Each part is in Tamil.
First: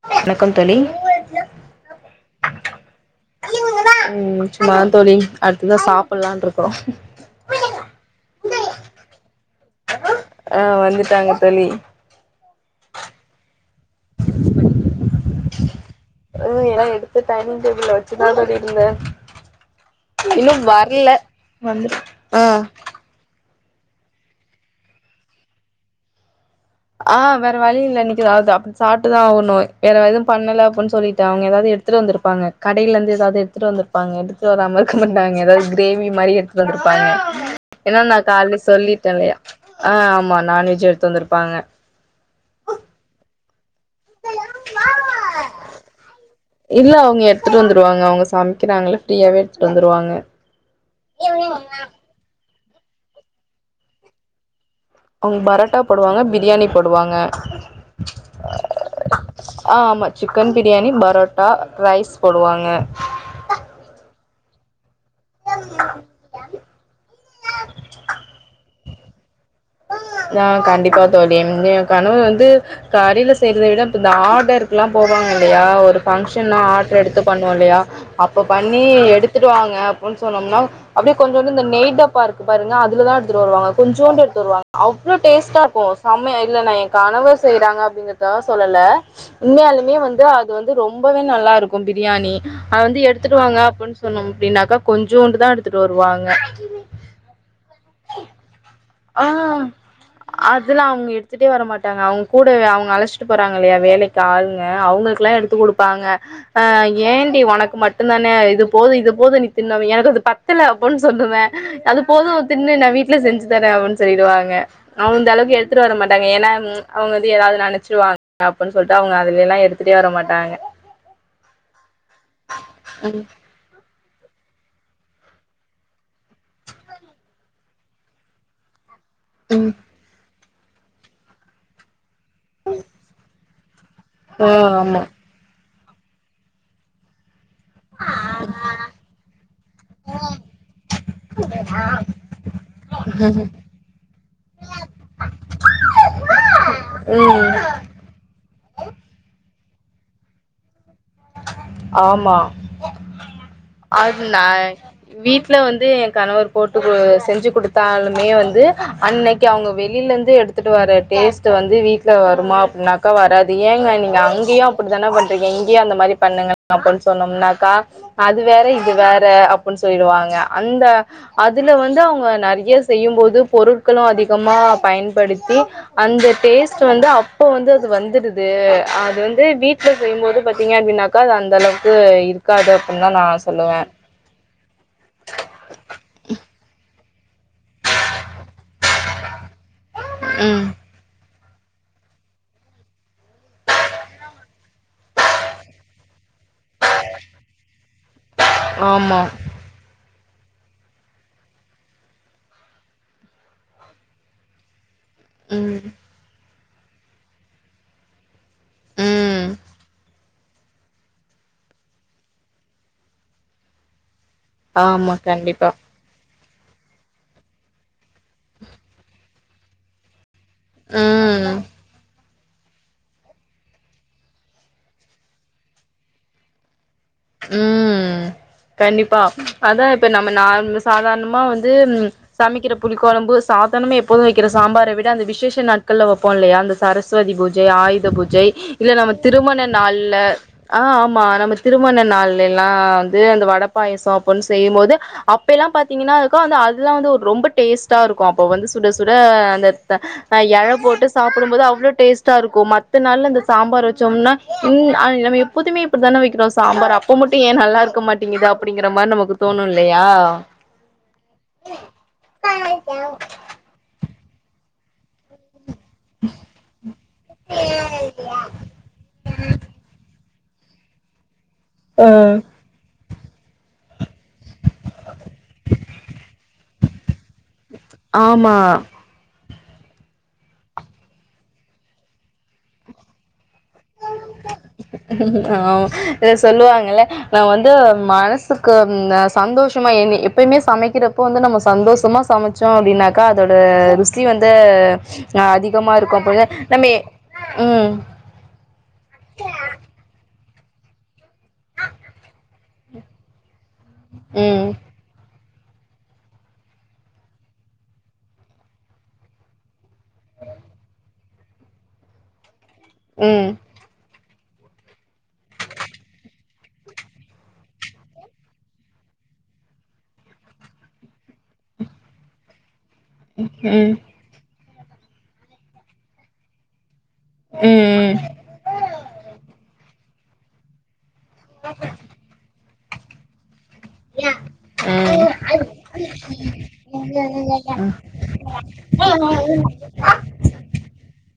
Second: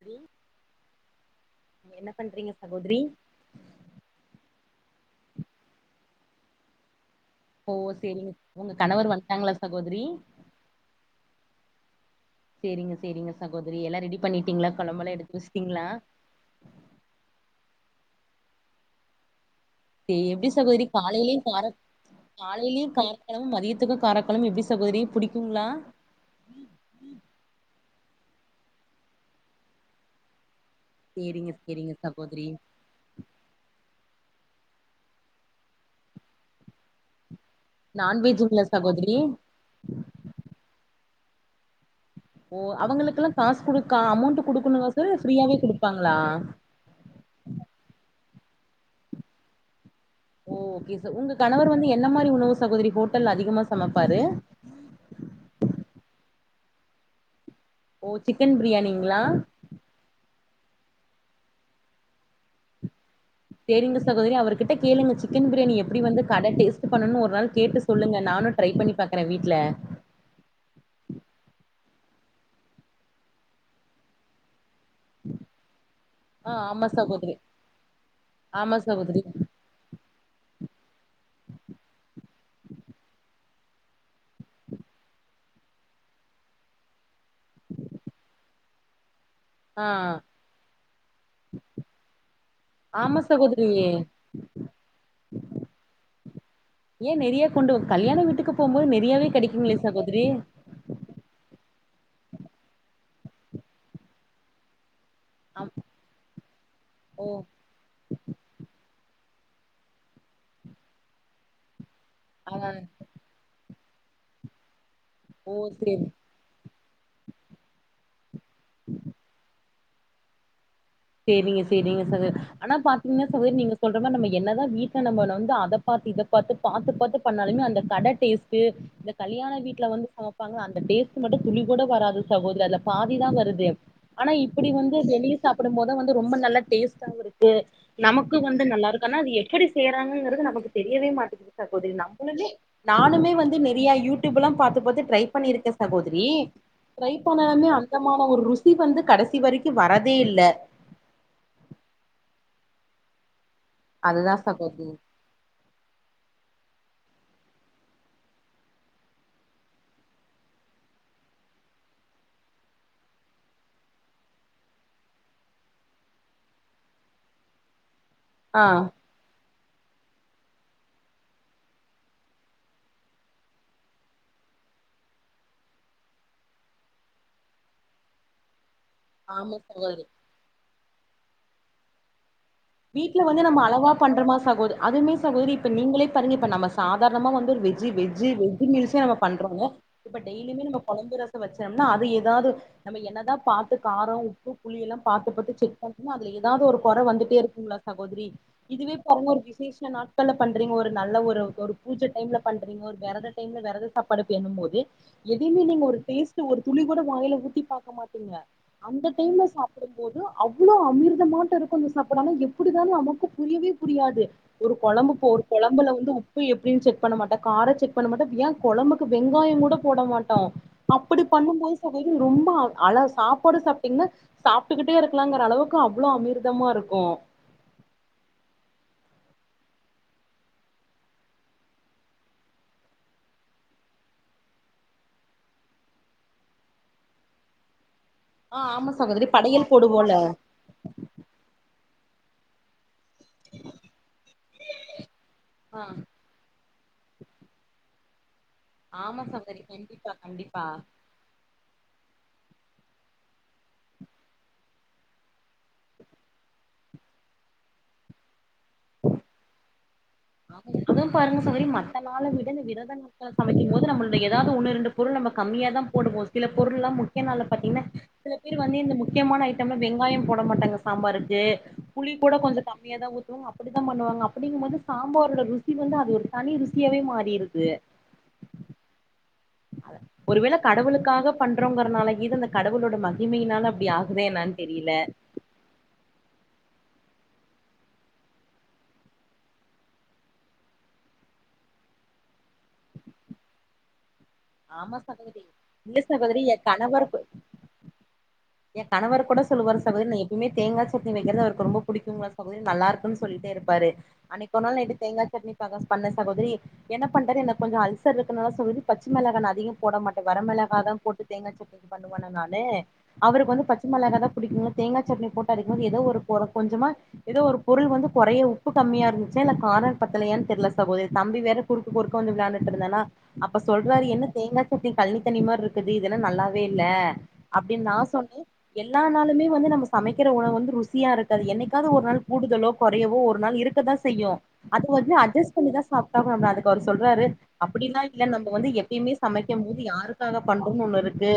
சகோதரி வணக்கம் தோழி என்ன பண்றீங்க சகோதரி உம் சும்மாதா தோழி அடுத்துதா சாப்புலான் இருக்கோ ஓ செரிங்க உங்க கணவர் வந்துட்டாங்களா சகோதரி ஆ வந்துட்டாங்க தோழி செரிங்க செரிங்க சகோதரி எல்லா ரெடி பண்ணிட்டீங்களா கொழம்பல்லா எடுத்து வஸ்டீங்களா உ எல்லா எடுத்து டைனிங் டேபுள வச்சுதா தோழி இருந்த செ எப்டி இன்னு சகோதரி வர்ல காலையிலயும் கார ஆ காலையிலயும் கார கொழம்பும் மதியத்துக்கு காரக்கொழம்பும் எப்டி சகோதரி புடிக்குங்களா ஆ வேற வழி இல்ல இன்னைக்குதாவது அப்டி சாப்ட்டுதான் ஆகணும் வேற எதுவும் பண்ணல அப்டின் சொ சொல்லிட்டு அவுங்க சேரிங்க ஏதாவ்து சேரிங்க எடுத்துட்டு வந்திருப்பாங்க சகோதரி க கடையில ஏதாவ்து எடுத்துட்டு வந்திருப்பாங்க எடுத்துட்டு வரமா இருக்க மாட்டாங்க ஏதாவ்து கிரேவி மாரி எடுத்துட்டு வந்துருப்பாங்க ஏன்னா நா காலே நான்வெஜ்ஜுங்களா சொல்லிட்டேன் சகோதரி இல்லையா ஆ ஆமா நான்வெஜ் எடுத்து வந்திருப்பாங்க ஓ அவங்களுக்குெல்லாம் காசு குடுக்கா அமௌண்ட் குடுக்கணுங்க சார் ஃப்ரீயாவே கொடுப்பாங்களா இல்ல அவுங்க எடுத்துட்டு வந்துருவாங்க அவுங்க சமைக்கிறாங்கள ஃப்ரீயாவே எடுத்துட்டு வந்துருவாங்க ஓ ஓகே ச உங்கஸகணவர் வந்து என்ன மாரி உணவு சகோதரி ஹோட்டல்ல அதிகமா சமைப்பாரு அவுங்க பரோட்டா போடுவாங்க பிரியாணி போடுவாங்க ஓ சிக்கன் பிரியாணிங்களா ஆ ஆமா சிக்கன் பிரியாணி பரோட்டா ரைஸ் போடுவாங்க சேரிங்க சகோதரி அவர்கிட்ட கேளுங்க சிக்கன் பிரியாணி எப்டி வந்து கட டேஸ்ட்டு பண்ணணுன்னு ஒரு நாள் கேட்டு சொல்லுங்க நானு ட்ரை பண்ணி பாக்கறே வீட்ல ஆ கண்டிப்பா தோழி ம் யே கணவர் வந்து கடைல செய்றத விட இப்ப இந்த ஆடர் க்லா போவாங்க இல்லையா ஒரு ஆ ஃபங்க்ஷன்னா ஆமா ஆர்ட்ரு எடுத்து சகோதரி பண்ணுவோ இல்லையா அப்ப ஆமா பண்ணி சகோதரி எடுத்துட்டு வாங்க ன்னு சொன்னோம்னா அப்டியே கொஞ்சோண்டு இந்த நெய் டப்பா இருக்கு பாருங்க அதுலதா எடுத்துட்டு வருவாங்க கொஞ்சோண்டு எடுத்து வருவாங் அவ்ளோ டேஸ்ட்டா இருக்கு செமையா இல்ல நா யேன் கணவர் செய்யறாங்க அப்டிங்கறதுக்காக சொல்லல ஆ உண்மையாலுமே வந்து அது வந்து ரொம்பவே நல்லா இருக்கு பிரியாணி அது வந்து ஆமா எடுத்துட்டு வாங்க சகோதரி அப்டின் சொன்னோ அப்டின்னாக்க கொஞ்சோண்டுதா எடுத்துட்டு வருவாங்க ஏ நெறையா கொண்டு கல்யாண வீட்டுக்கு போம்போது நெ ஆ அ தெல்லா அவங்க எடுத்துட்டே வர மாட்டாங்க அவங்க கூட அவங்க அழச்சிட்டு போறாங்க இல்லையா வேலக்கி ஆளுங்க அவங்களுக் லா எடுத்து ஆ குடுப்பாங்க ஆ ஓ ஏண்டி ஒனக்கு மட் டுந்தான இது போது இது போது நீ தின்னு அப்பி எனக்கு அது பத்தல அப்போன்னு சொல்லுவே அது போது ஆ தின்னு நா வீட்ல செஞ்சு தரே அப்டினு சொல்லிடுவாங்க அந்த ஓ அளவுக்கு எடுத்துட்டு வர சேரி மாட்டாங்க ஏன்னா ம் அவங்க வந்து ஏதாவது நெனைச்சிருவாங்க அப்டின்னு சொல்ட்டு அவங்க அதுல எல்லா எடுத்துட்டே வர மாட்டாங்க சேரிங்க சேரிங்க சகோதரி ஆனா ம் பாத்தீங்ன்னா சகோதரி நீங்க சொல்ற மாரி நம்ம என்னதா வீட்ல நம்மல்லா வந்து அத பாத்து இத பாத்து பாத்து பாத்து பண்ணாலுமே அந்த கட டேஸ்ட்டு இந்த கல்யாண வீட்ல வந்து சமைப்பாங்க அந்த டேஸ்ட்டு மட்டு துளி கூட வராது சகோதரி அதுல பாதிதா வருது ஆனா ஆ இப்பிடி வந்து ஆமா வெளிய சாப்புடும்போதுதா வந்து ரொம்ப நல்ல டேஸ்டாவு இருக்கு நமக்கு வந்து நல்லா இருக்கு ஆனா அது எப்பிடி செய்யறாங்கங்கிறது நமக்கு தெரியவே மாட்டேங்கிது சகோதரி நம்மளுமே நானுமே வந்து நெறையா யூடியூப் எல்லா பாத்து பாத்து ட்ரை பண்ணியிருக்கே சகோதரி ட்ரை ம் பண்ணாலுமே அந்த மார ஒரு ருசி வந்து கடைசி வரைக்கு வரதே இல்ல ஆமா அது அதுதா நா சகோதரி வீட்ல வந்து என் கணவர் போட்டு செஞ்சு குடுத்தாலுமே வந்து அன்னைக்கி அவங்க வெளில இருந்து எடுத் துட்டு வர டேஸ்ட்டு வந்து வீட்ல வருமா அப்டினாக்கா வராது ஏங்க நீங்க அங்கயு அ ப்டிதான பண்றீங்க இங்கயு அந்த மாரி பண்ணுங்க அப்டின்னு சொன்னம்னாக்கா அது ஆ வேற இது வேற அ ப்டின்னு சொல்லிருவாங்க அந்த அதுல வந்து அவங்க நெறைய செய்யும்போது பொருட்களு அதிகமா பயன்படுத்தி அந்த டேஸ்ட்டு வந்து அப்ப வந்து அது வந்துருது அ து வந்து ஆமா வீட்ல சகோதரி செய்யும்போது பாத்தீங்க அப்டின்னாக்கா அது அந்த அளவுக்கு இருக்காது அப்டின்னுதா நா சொல்லுவே பண்றமா சகோத அதுமே சகோதரி இப்ப நீங்களே பாருங்க இப்ப நம்ம சாதாரணமா வந்து ஒரு வெஜ்ஜு வெஜ்ஜு வெஜ் மீல்ஸ் ஸே நம்ம பண்றோன்னு இப்ப ம் டெய்லியுமே நம்ம கொழம்பு ரசோ வச்சோம்னா அது ஏதாவது நம்ம என்னதா பாத்து காரோ உப்பு புளி எல்லா பாத்து பாத்து செக் பண்ட்டோம்னா அதுல எதாவது ஒரு கொற வந்துட்டே இரு கும்ல சகோதரி இதுவே ஆமா பாருங்க ஒரு விசேஷ நாட் கள்ல பண்றீங்க ஒரு நல்ல ஒரு ஒரு பூஜ டைம்ல பண்றீங்க ஒரு வெரத டைம்ல வெரத சாப்பாடு பேணும் போது எதயுமே நீங்க ம் ஒரு டேஸ்ட்டு ஒரு துளி கூட வாயில ஊத்தி பாக்க மாட்டீங்க அந்த டைம்ல ம் சாப்புடும் போது அவ்ளோ அமிர்தமாட்டோ இருக்கு அந்த சாப்பாடு ஆனா எப் பிடிதான்னு நமக்கு புரியவே புரியாது ஒரு கொழம்பு ஆமா போ ஒரு கண்டிப்பா கொழம்புல வந்து உப் பு எப்டின்னு செக் பண்ண மாட்டோ கார செக் பண்ண மாட்டோ யேன் கொழம்புக்கு வெங்காயங் கூட போட மாட் டோ அப்பிடி ம் பண்ணும் போது சகோதரி ரொம்ப அள சாப்பாடு சாப்ட்டீங்ன்னா சாப்ட்டுக்கிட்டே இருக்கலாங்கிற அளவுக்கு அவ்ளோ அமிர்தமா இருக்கு ம் கண்டிப்பா அதா இப்ப நம்ம நார் சாதாரணமா வந்து சமைக்கிற புளி கொழம்பு சாதனாமே எப்போது வைக்கிற சாம்பார விட அந்த விசேஷ நாட்கள்ல வப்போ இல்லயா அந்த சரஸ்வதி பூஜை ஆயுத பூஜை ஆ ஆமா இல்ல நம்ம சகோதரி திருமண படையல் நாள்ல போடுவோல ஆ ஆம்மா நம்ம திருமண நாள்லலா இது அந்த வட பாயசோ அப்பன் செய்யும்போது அப்பலா ஆ பாத்தீங்ன்னா க்கு வந்து அதுதா வந்து ரொம்ப டேஸ்ட்டா இருக்கு அப்ப வந்து சுட சுட ஆமா சகோதரி அந்த கண்டிப்பா த கண்டிப்பா எல போட்டு சாப்புடும் போது அவ்ளோ டேஸ்ட்டா இருக்கு மத்த நாள்ல இந்த சாம்பார் வச்சோம்னா ன் ஆ நம்ம எப்போதுமே இப்டித்தான வக்கிறோ சாம்பார் அப்போ மட்டு ஏ நல்லா இருக்க மாட்டிங்குது அப்டிங்கிற மாரி நமக்கு தோணு இல்லயா அதுவு பாருங்க சகோதரி மத்த நாள விட இந்த விரத நாட்கள வைக்கும் போது நம்மளுடய ஏதாது ஒன்னு ரெண்டு பொருள் நம்ம கம்மியா தா போடுவோ சில பொருள்லா முக்கிய நாள்ல பாத்தீங்னா சில பேர் வந்து இந்த முக்கியமான ஐட்டம்ல வெங்காய போட மாட்டாங்க சாம்பாருக்கு புளி கூட ஆஹ் கொஞ்ச கம்மியா தா ஊத்துவோ அப்டிதா பண்ணுவாங்க அப்டிங்கும் போது சாம்பாரோட ருசி வந்து அது ஒரு தனி ருசியாவே மாறிருது ஆமா ஒருவேள கடவுளுக்காக பண்றோங்கறனால கீது அந்த கடவுளோட மகிமையினால அப்டி ஆகுதா என்னன் ஆமா ஏதோ சொல்லுவாங்கள்ல நா வந்து மனசுக்கு ம் சந்தோஷமா என் ன எப்பயுமே சமைக்கிறப்போ வந்து நம்ம சந்தோஷமா சம ச்சோ அப்டின்னாக்கா அதோட ருசி வந்து ஆமா சகோதரி அ அதிகமா இல்ல இருக்கும் சகோதரி போதே என் நம்ம ம் எங் கணவரு கூட சொல்லுவாரு சகோதரி நா எப் பவுமே தேங்கா சட்னி வக்கிறது அவருக்கு ரொம்ப புடிக்குங்ளா சகோதரி நல்லாருக்குன் சொல்லிட்டே இருப்பாரு அன்னைக்கொரு ம் நாள் நைட்டு தேங்கா சட்னி சஜஸ் பண்ண சகோதரி என்ன பண்ட்டாரு எனக்கு கொஞ்ச அல்சர் இருக்கனாலே சகோதரி பச்ச மிளகா நா அதிகம் போட மாட்டே வர மிளகாதா போட்டு தேங்கா சட்னிபண்ணுவனா நானு ம் அவருக்கு வந்து பச் ச மொளகா தா புடிக்குங்ளா தேங்கா சட்னி போட்டு அரைக்கும் போது ஏதோ ஒரு ஒனக் கொஞ்சமா ஏதோ ஒரு பொருள் வந்து கொறைய உப்பு கம்மியா இருந்துச்சா இல்ல கார பத்தலயா தெர்ல சகோதரி தம்பி வேற குறுக்கு குறுக்க வந்து விளான்ட்டுட் இருந்தானா அப்ப ம் சொல்றாரு என்ன தேங்கா சட்னி கழ்னி தண்ணி மாரி இருக்குது இதென்ன நல்லாவே இல்ல ம் அப்டின்னு நா சொன்னே எல்லா நாளுமே வந்து நம்ம சமைக்கிற உணவு வந்து ருசியா இருக்காது என்னைக்காவது ஒரு நாள் கூடுதலோ கொறையவோ ஒரு நாள் இருக்கதா செய்யு அது வந்து அட்ஜஸ் பண்ணிதா சாப்ட்டாகு அதுக்கு அவரு சொல்றாரு ம் அப்டினா இல்ல நம்ம வந்து எப்பயுமே சமைக்கும் போது யாருக்காக பண்றோனு ஒன்னு இருக்கு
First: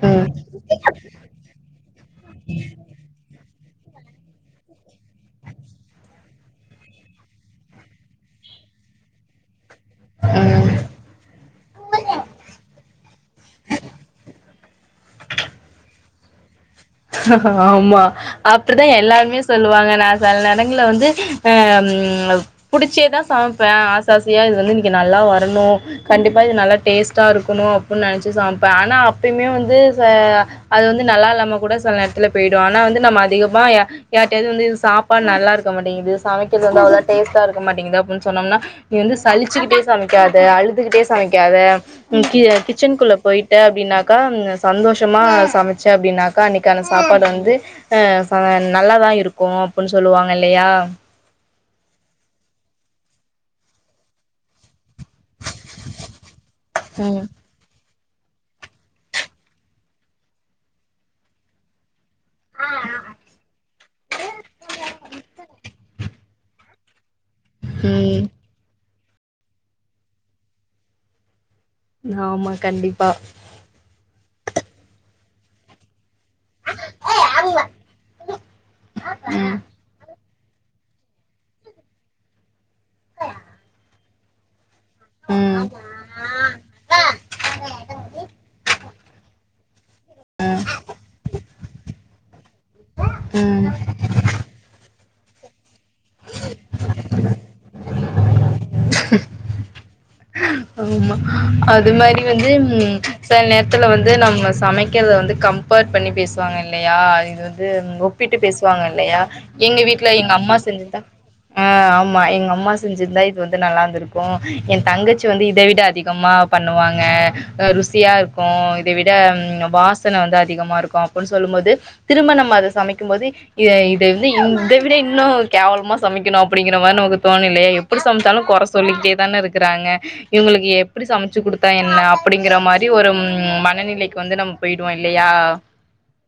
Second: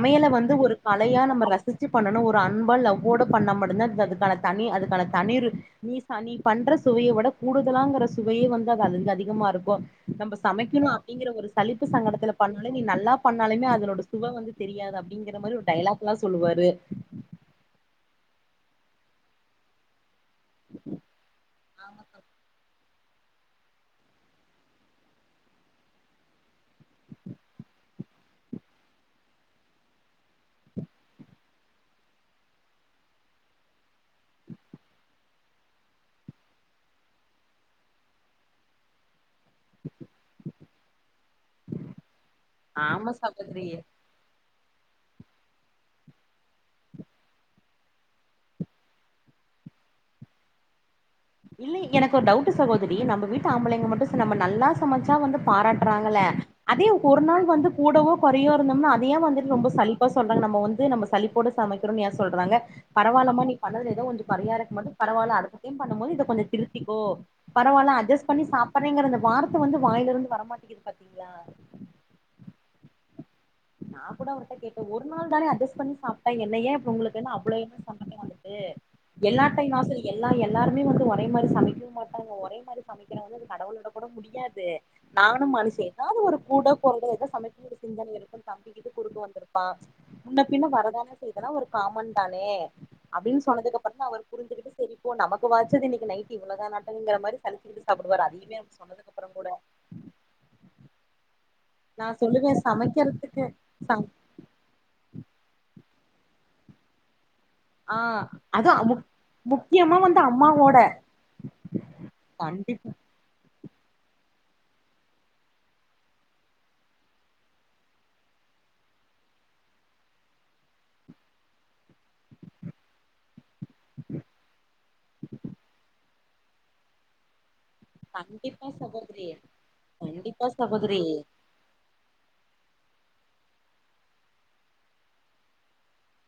ம் வ ந்து ஒரு கலையா நம்ம ரசிச்சு பண்ணணு ஒரு அன்பா லவ்வோட பண்ணா மட்டு தா அதுக்கான தனி அதுக்கான தனிரு நீ ச நீ பண்ற சுவைய விட கூடுதலாங்கற சுவையே வந்து அது அதுந்து அதிகமா இருக்கு நம்ம ம் ம் சமைக்கணு அப்டிங்கிற ஒரு சளிப்பு சங்கடத்துல பண்ணாலே நீ நல்லா பண்ணாலுமே அதனோட சுவ வந்து தெரியாது அப்டிங்கிற மாரி ஒரு டைலாக்லா சொல்லுவாரு ஆம்மா அப்டி தா எல்லாருமே சொல்லுவாங்க நா செல் நேரங்கள்ல வந்து அ ம் புடிச்சே தா சமப்பே ஆச ஆசையா இது வந்து இன்னிக்கு நல்லா வரணு கண்டிப்பா இது நல்லா டேஸ்ட்டா இருக்கணு அப்ன்னு நெனச்சு சமப்பே ஆனா அப்பயுமே வந்து ச அது வந்து நல்லா இல்லாம கூட செல நேரத்துல போயிடு ஆனா வந்து நம்ம அதிகமா யார்ட்டாவது வந்து இது சாப்பாடு நல்லாருக்க மாட்டேங்குது சமைக்கிறது வந்து அவ்ளோ டேஸ்ட்டா இருக்க மாட்டேங்குது அப்புன் சொன்னம்னா நீ வந்து சளிச்சுக்கிட்டே சமைக்காத அழுதுகிட்டே சமைக்காத ம் கி ஆமா கிச்சன்க்குள்ள போயிட்ட சகோதரி அப்டின்னாக்கா ம் சந்தோஷமா சமைச்சே அப்டின்னாக்கா அன்னைக் க்கான சாப்பாடு வந்து அ நல்லாதா இருக்கும் அப்டின்னு சொல்லுவாங்க இல்லயா இல்லலை எனக்கு ஒரு டவுட் சகோதரி நம்ம வீட்டு ஆம்பளைங்க மட்டும் நம்ம நல்லா சமைச்சா வந்து பாராட்டுறாங்கள அதே ஒரு ம் நாள் வந்து கூடவோ குறையோ இருந்தோம்ன்னா அதைய வந்துட்டு ரொம்ப சழிப்பா சொல்றாங்க நம்ம வந்து நம்ம சலிப்போட சமைக்குறோன்னு எய சொல்றாங்க பரவாயில்லமா நீ பண்ணதுல ஏதோ கொஞ்ச குறையா இருக்குமாட்டு பரவில்ல அடுத்த டைம் பண்ணும் போது இத கொஞ்ச திருத்திக்கோ பரவல்ல ம் அ்ஜஸ் பண்ணி சாப்பட்டு சாப்புரங்குற வார்த்த வந்து வாயில இருந்து வரமாட்டிங்குது பாத்தீங்களா ஆமா கண்டிப்பா நா கூட அவர்ட்ட கேட்ட ஒரு நாள் தான அடஜஸ்ட் பண்ணிப் சாப் என்னைய இப்ப உங்களுக்கு அவ்வளோ என்ன சொன்ன வந்துட்டு ம் எல்லாத்தையு எல்லா எல்ல எல்லாருமே வந்து ஒரே மாதிரி சமைக்க வு மாட்டாங்க ஒரே மாதிரி சமைக்கிற வந்து அது கடவுளா கூட முடியாது நானு மனுஷிதா எதாவது ஒரு கூட குறைய சமைக்கும் ஒரு சிந்தனை இருக்கும்ன்னு தம்பி இது குறுக்க வந்திருப்பா முன்ன பின்ன வரதான செய்ததுனா ஒரு காமன் தானே அப்படின்னு ம் சொன்னதுக்கு ம் அப்பற தா அவர் புரிஞ்சிகிட்டு சரிப்போ நமக்கு இப்ப வாச்சது இன்னிக்கு நைட்டு இவளோ நாட்டுக்குங்குற மாதி சலுச்சிகிட்டு சாப்புடுவாரு அதியுமே நம்ம சொன்னதுக்குப்பற கூட ம்ம் ஆமா அது நா மாதிரி வந்து சொல்லுவே சில சமைக்கிறதுக்கு நேரத்துல ச வந்து நம்ம சமைக்கரத வந்து கம்பர் பண்ணி பேசுவாங்க இல்லயா அ இது இது ஆ ஒப்பிட்டு அதா பேசுவாங்க முக் இல்லையா எங்க முக்கியமா வீட்டுல வந்து எங்க அம்மா அம்மாவோட செஞ்சதா ஆ ஆமா எங்க அம்மா கண்டிப்பா செஞ்சிருந்தா நல்லாந்து இருக்கும் எய தங்கச்சி வந்து இத விட அதிகமா பண்ணுவாங்க ருசியா இருக்கும் இத விட வாசன வந்து அதிகமாக இருக்கும் அப்டின்னு சொல்லும் போது திரும்ப நம்ப அத சமைக்கும் போது இத இத வந்து இத விட இன்னு கேவலமா சமைக்கணும் அப்டிங்கிற மாதிரி நமக்கு தோணுல்லயா எப்டி சமைச்சாலு குறை கண்டிப்பா சொல்லிட்டே சகோதரி தான இருக்குறாங்க கண்டிப்பா இவங்களுக்கு சகோதரி எப்டி சமைச்ச ச்சு கொடுத்தா என்ன அப்டிங்கர மாதிரி ஒரு ம்ம் மனநிலைக்கு வந்து நம்ம போயிடுவோ இல்லயா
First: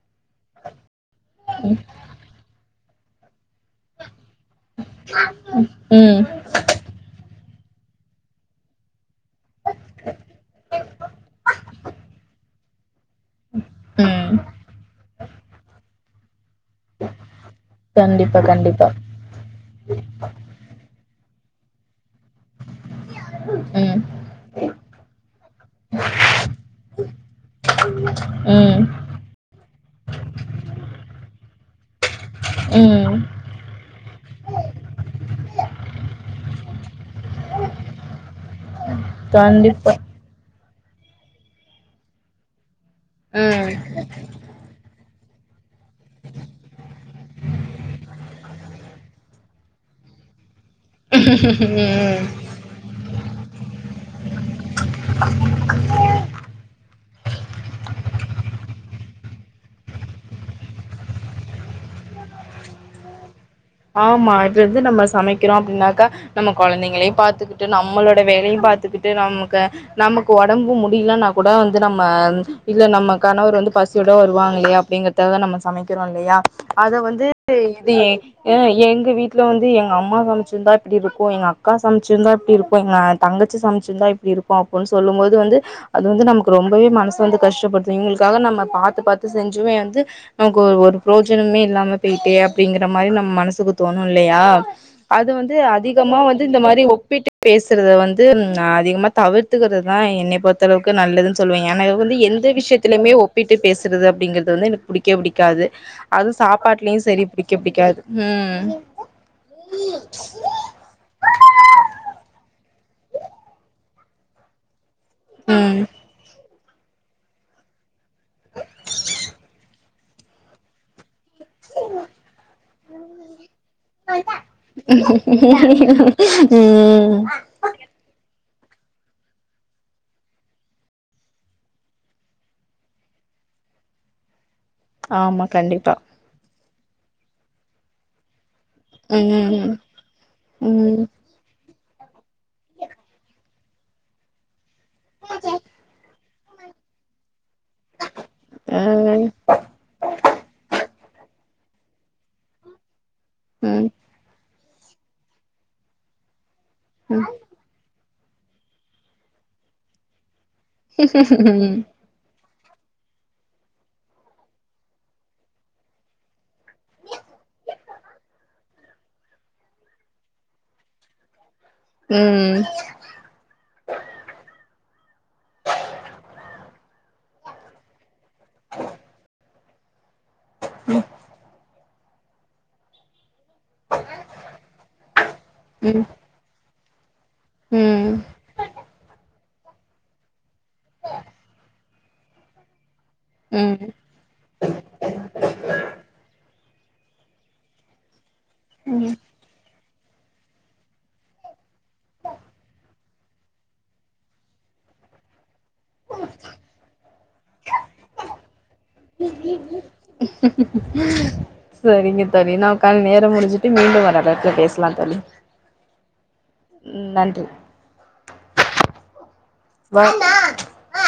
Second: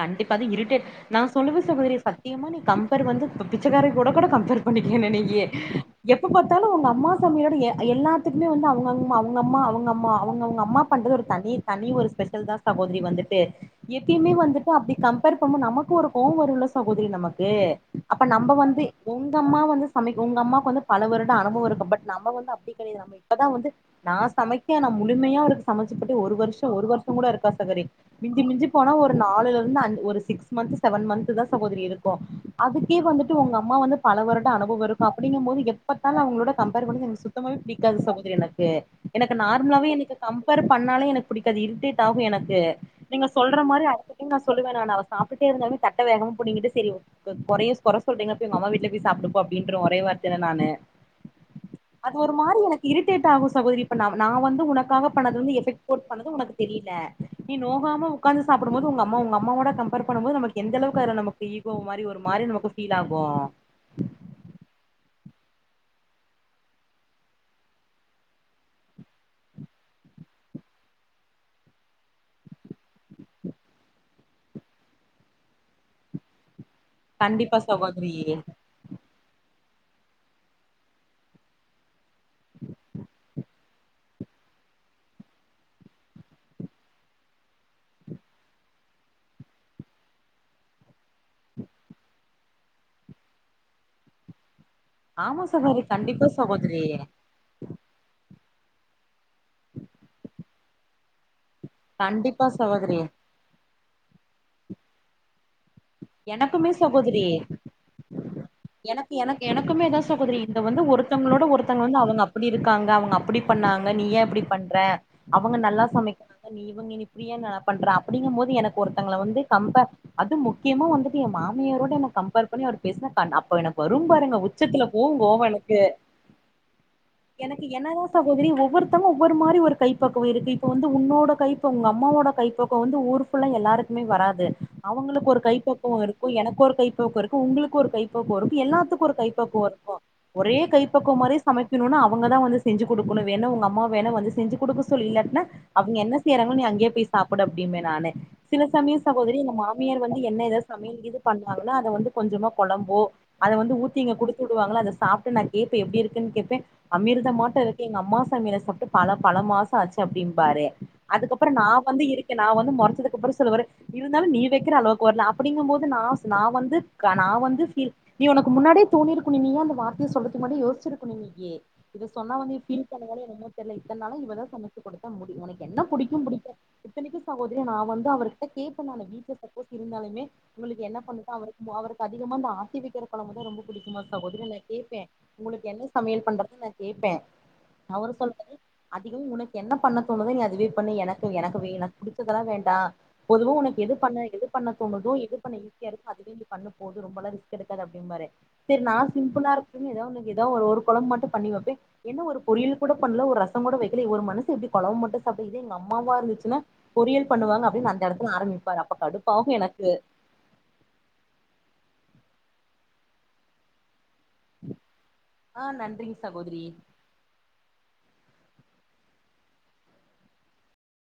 கண்டிப்பா அது இரிட்டேட் நா சொல்லுவ சகோதரி சத்தியமா நீ கம்பேர் வந்து பிச்சைக்கார கூட கூட கம்பேர் பண்ணிக்க நெனைக்க ம் எப்ப பாத்தாலு அவங்க அம்மா சமையல் எல்லாத்துக்குமே வந்து அவங்க அவங்க அவுங்க அம்மா அவங்க அம்மா அவங்க அவங்க அம்மா பண்றது ஒரு தனி தனி ஒரு ஸ்பெஷல் தா சகோதரி வந்து எப்பயுமே ம் வந்துட்டு அப்படி கம் கம்ப பண்ணோ நமக்கு ஒரு கோப வருல்ல சகோதரி நமக்கு அப்ப கண்டிப்பா நம்ம வந்து கண்டிப்பா உங்க அம்மா வந்து சமைக்க உங்க அம்மாவுக்கு வந்து பல வருட அனுபவம் இருக்கும் பட் நம்ம வந்து அப்டி கிடையாது நம்ம இப்பதா வந்து ம் நா சமைக்க நா முழுமையா அவருக்கு சமைச்சு போட்டு ஒரு வருஷ ஒரு வருஷ கூட இருக்காது சகோதரி மிஞ்சி மிஞ்சி ம் போனா ஒரு நாலுல இரு ந்து ஒரு சிக்ஸ் மந்த் செவன் மந்த தா சகோதரி இருக்கும் அதுக்கே ம் வந்துட்டு உங்க அம்மா வந்து பல வருட அனுபவ இருக்கும் அப்டிங்கும் போது எப்பபாத்தாலு அவங்களோட கம்பர் பண்ண சுத்தமாக பிடிக்கது சகோதரி எனக்கு எனக்கு நார்மலாவே கண்டிப்பா எனக்கு கம்பேர் பண்ணாலே எனக்கு பிடிக்காது இரிட்டேட் ஆகு எனக்கு நீங்க சொல்ற மாதிரி ம் அடுத்த சொல்லுவ நா அவ சாப்பிட்டே இருந்தாலே தட்ட வேகமா புடிங்கிட்டு சேரி குறையும் குறை சொல்றீங்க போய் உங்கம்மா வீட்ல போய் சாப்புடு போ அப்டின்ற ஒரே வார்த்தையில நானு அது ம் ஒரு மாதிரி எனக்கு இரிட்டேட் ஆகும் சகோதரி இப்ப ந நா வந்து உனக்காக பண்ணதுல வந்து எஃபெக்ட் எஃபோர்ட் பண்ணது உனக்கு தெரியல நீ நோகாம உக்காந்து சாப்புடும் போது உங்க உங்க அம்மாவோட கம்பேர் பண்ணும் போது நமக்கு எந்தளவுக்கு அதுல நம்ம ஈகோ மாதி ஒரு மாதிரி நமக்கு ஃபீல் ஆகு ஆமா இது வந்து நம்ம சமைக்கிறோ அப்டின்னாக்கா நம்ம கொழந்தைங்களையு பாத்துக்கிட்டு நம்மளோட வேலையு பாத்துக்கிட்டு நமக்கு நமக்கு ஒடம்பு முடியலன்னா கூட வந்து நம்ம இல்ல நம்ம கணவர் வந்து பசியோட வருவாங்கலே அப்டிங்கிறதுக்காக நம்ம சமைக்கிறோ இல்லையா அத வந்து கண்டிப்பா இதுயே சகோதரி எங்க வீட்ல வந்து எங்க அம்மா சமைச்சிந்தா இப்டி இருக்கு எங்க அக் அக்கா சமைச்சிருந்தா இப்டி இருக்கு எங்க தங்கச்சி சமைச்சிருந்தா இப்டி இருக்கு அப்டின்னு சொல்லும் போது வந்து அது வந்து நமக்கு ரொம்பவே மனசு வந்து கஷ்டப்படுது இவங்களுக்காக நம்ம பாத்து பாத்து செஞ்சுமே வந்து நமக்கு ஒரு ஒரு புரோஜனமே இல்லாம போயிட்டே அப்டிங்கற மாரி நம்ம மனசுக்கு தோணு இல்லயா அது ஆமா வந்து சகோதரி அதிகமா கண்டிப்பா வந்து இந்த மாரி சகோதரி ஒப்பிட்டு பேசுறத வந்து அதிகமா தவிர்த்துக்கிறதுதா என்னயே பொறுத்தளவுக்கு நல்லது சொல்வ ஏனா வந்து கண்டிப்பா எந்த சகோதரி விஷயத்துலையுமே ஒப்பிட்டு பேசுறது அப்டிங்கிறது வந்து எனக்கு புடிக்கவே புடிக்காது அது எனக்குமே சாப்பாட்லயு சரி சகோதரி புடிக்கவே புடிக்காது ம் எனக்கு எனக்கு எனக்குமே தா சகோதரி இந்த வந்து ஒருத்தவங்களோட ஒருத்தங்க வந்து அவங்க அப்படி இருக்காங்க அவங்க அப்படி பண்ணாங்க நீ ஏ இப்டி பண்ற அவங்க ம் நல்லா சமைக் நீ இவங்க இப்டியே நல்லா பண்ற அப்படிங்கும் போது எனக்கு ஒருத்தங்கள வந்து கம்பேர் அது முக் முக்கியமாக வந்துட்டு எ மாமியாரோட என கம்பேர் பண்ணி அவர் பேசுனா பா அப்போ எனக்கு வரும் பாருங்க உச்சத்தில கோவங்கோவ எனக்கு ம் எனக்கு என்னதா சகோதரி ஒவ்வொருத்தவ ஒவ்வொரு மாரி ஒரு கைப்பக்கவு இருக்கு இப்ப வந்து உன்னோட கைப் இப்ப உங்க அம்மாவோட கைப்பக்குவு வந்து ஊரு ஃபுல்லா எல்லாருக்குமே வராது அவங்களுக்கு ஒரு ஆமா கண்டிப்பா கைப்பக்குவோ எனக்கு ஒரு கைப்பக்குவ இருக்கு உங்களுக்கு ஒரு கைப்பக்குவ இருக்கு எல்லாத்துக்கு ஒரு ம் கைப்பக்குவ ம் இருக்கு ஒரே ம் கைப்பக்குவ மாரி சமைக்கணுனா அவங்க தா வந்து செஞ்சு கொடுக்கணு வேணா உங்க அம்மா வேணா வந்து செஞ்சி கொடுக்க சொல்லு இல்லாட்னா அவங்க என்ன எரவு நீ அங்கே போய் சாப்புடு அப்டின்பே நானு சில ஆ சமயம் சகோதரி இந்த மாமியார் வந் என்ன ஏத சமையல் இது பண்றங்கள அத வந்து கொஞ்சமா கொழம்போ அத வந்து ம் ஊத்தி இங்க குடுத் வுடுவாங்கள அத சாப்ட்டு நா கேப்ப நா எப்டி இருக்குன்னு கேப்ப அமிர்தமாட்ட இரு எங்க அம்மா சமையல சாப்ட்டு பல பல மாசம் ஆச்சு அப்படிம்பாரு அதுக்கப்புற நா ம் வந்து இரு நா வந்து மொறச்சதுக்குப்புறோ சொல்லுவாரு இருந்தாலு நீ வைக்கிற அளவுக் வரல அப்படிங்கும் போது நாஸ் நா வந்து நா வந்து ஃபீல் நீ உனக்கு முன்னாடியே தோணிருக்கு நீய அந்த வார்த்தைய சொல்றதுக்கு முன்னாடி யோசிச்சிருக்குணு நீயே இத சொன்னா வந்து ம் ஃபீல் பண்ண என்னமோ தெரில இத்தனால இவதா சமைச்சு கொடுத்தா முடி உனக்கு என்ன பிடிக்கும் பிடிக்கா இத்தனைக்கு சகோதரி நா வந்து அவர்கிட்ட கேக்க நானு வீட்ல சம ச்சு இருந்தாலுமே உங்களுக்கு என்ன பண்ணுத அவ அவருக்கு அதிகமா ஆட்டிவக்கிற கொழம்புதா ரொம்ப புடிக்குமா சகோதரி நா கேப்பே உங்களுக்கு என்ன ம் சமையல் பண்றதுன்னு நா கேப்பே அவரு ம் சொல்றது அதிக உனக்கு என்ன பண்ண தோணுதோ நீ அதுவே பண்ணு எனக்கு எனக்குவே எனக் புடிச்சதல்லா வேண்டா பொதுவ உனக்கு ம் எது பண்ண எது பண்ண தோணுதோ எது பண்ண ஈஸியா இருக்கு அதுவே வந்து பண்ண போது ரொம்பல்லா ரிஸ்க் எடுக்காத அப்டின்பாரு சரி நா சிம்பிளா இருக்கடுனு ஏதாவது ஒன்னு ஏதா ஒரு குழம்ப மட்டு பண்ணிவப்பே என்ன ஒரு பொரியல் கூட பண்ல ஒரு ரச கூட வைக்கல ஒரு மனுச எப்டி கொழம்பு மட்டு அப்ப இதே எங்க அம்மாவா இருந்துச்சுனா பொியல் பண்ணுவாங்க அப்டின்னு அந்த எடத்துல ஆரம்பிப்பாரு அப்ப கடுப் சரிங்க தோழி நாமகா நேரம் முடிஞ்சிட்டு மீண்டும் வரல பேசலாம் தோழி ஆ நன்றிங்க சகோதரி ம் நன்றி வா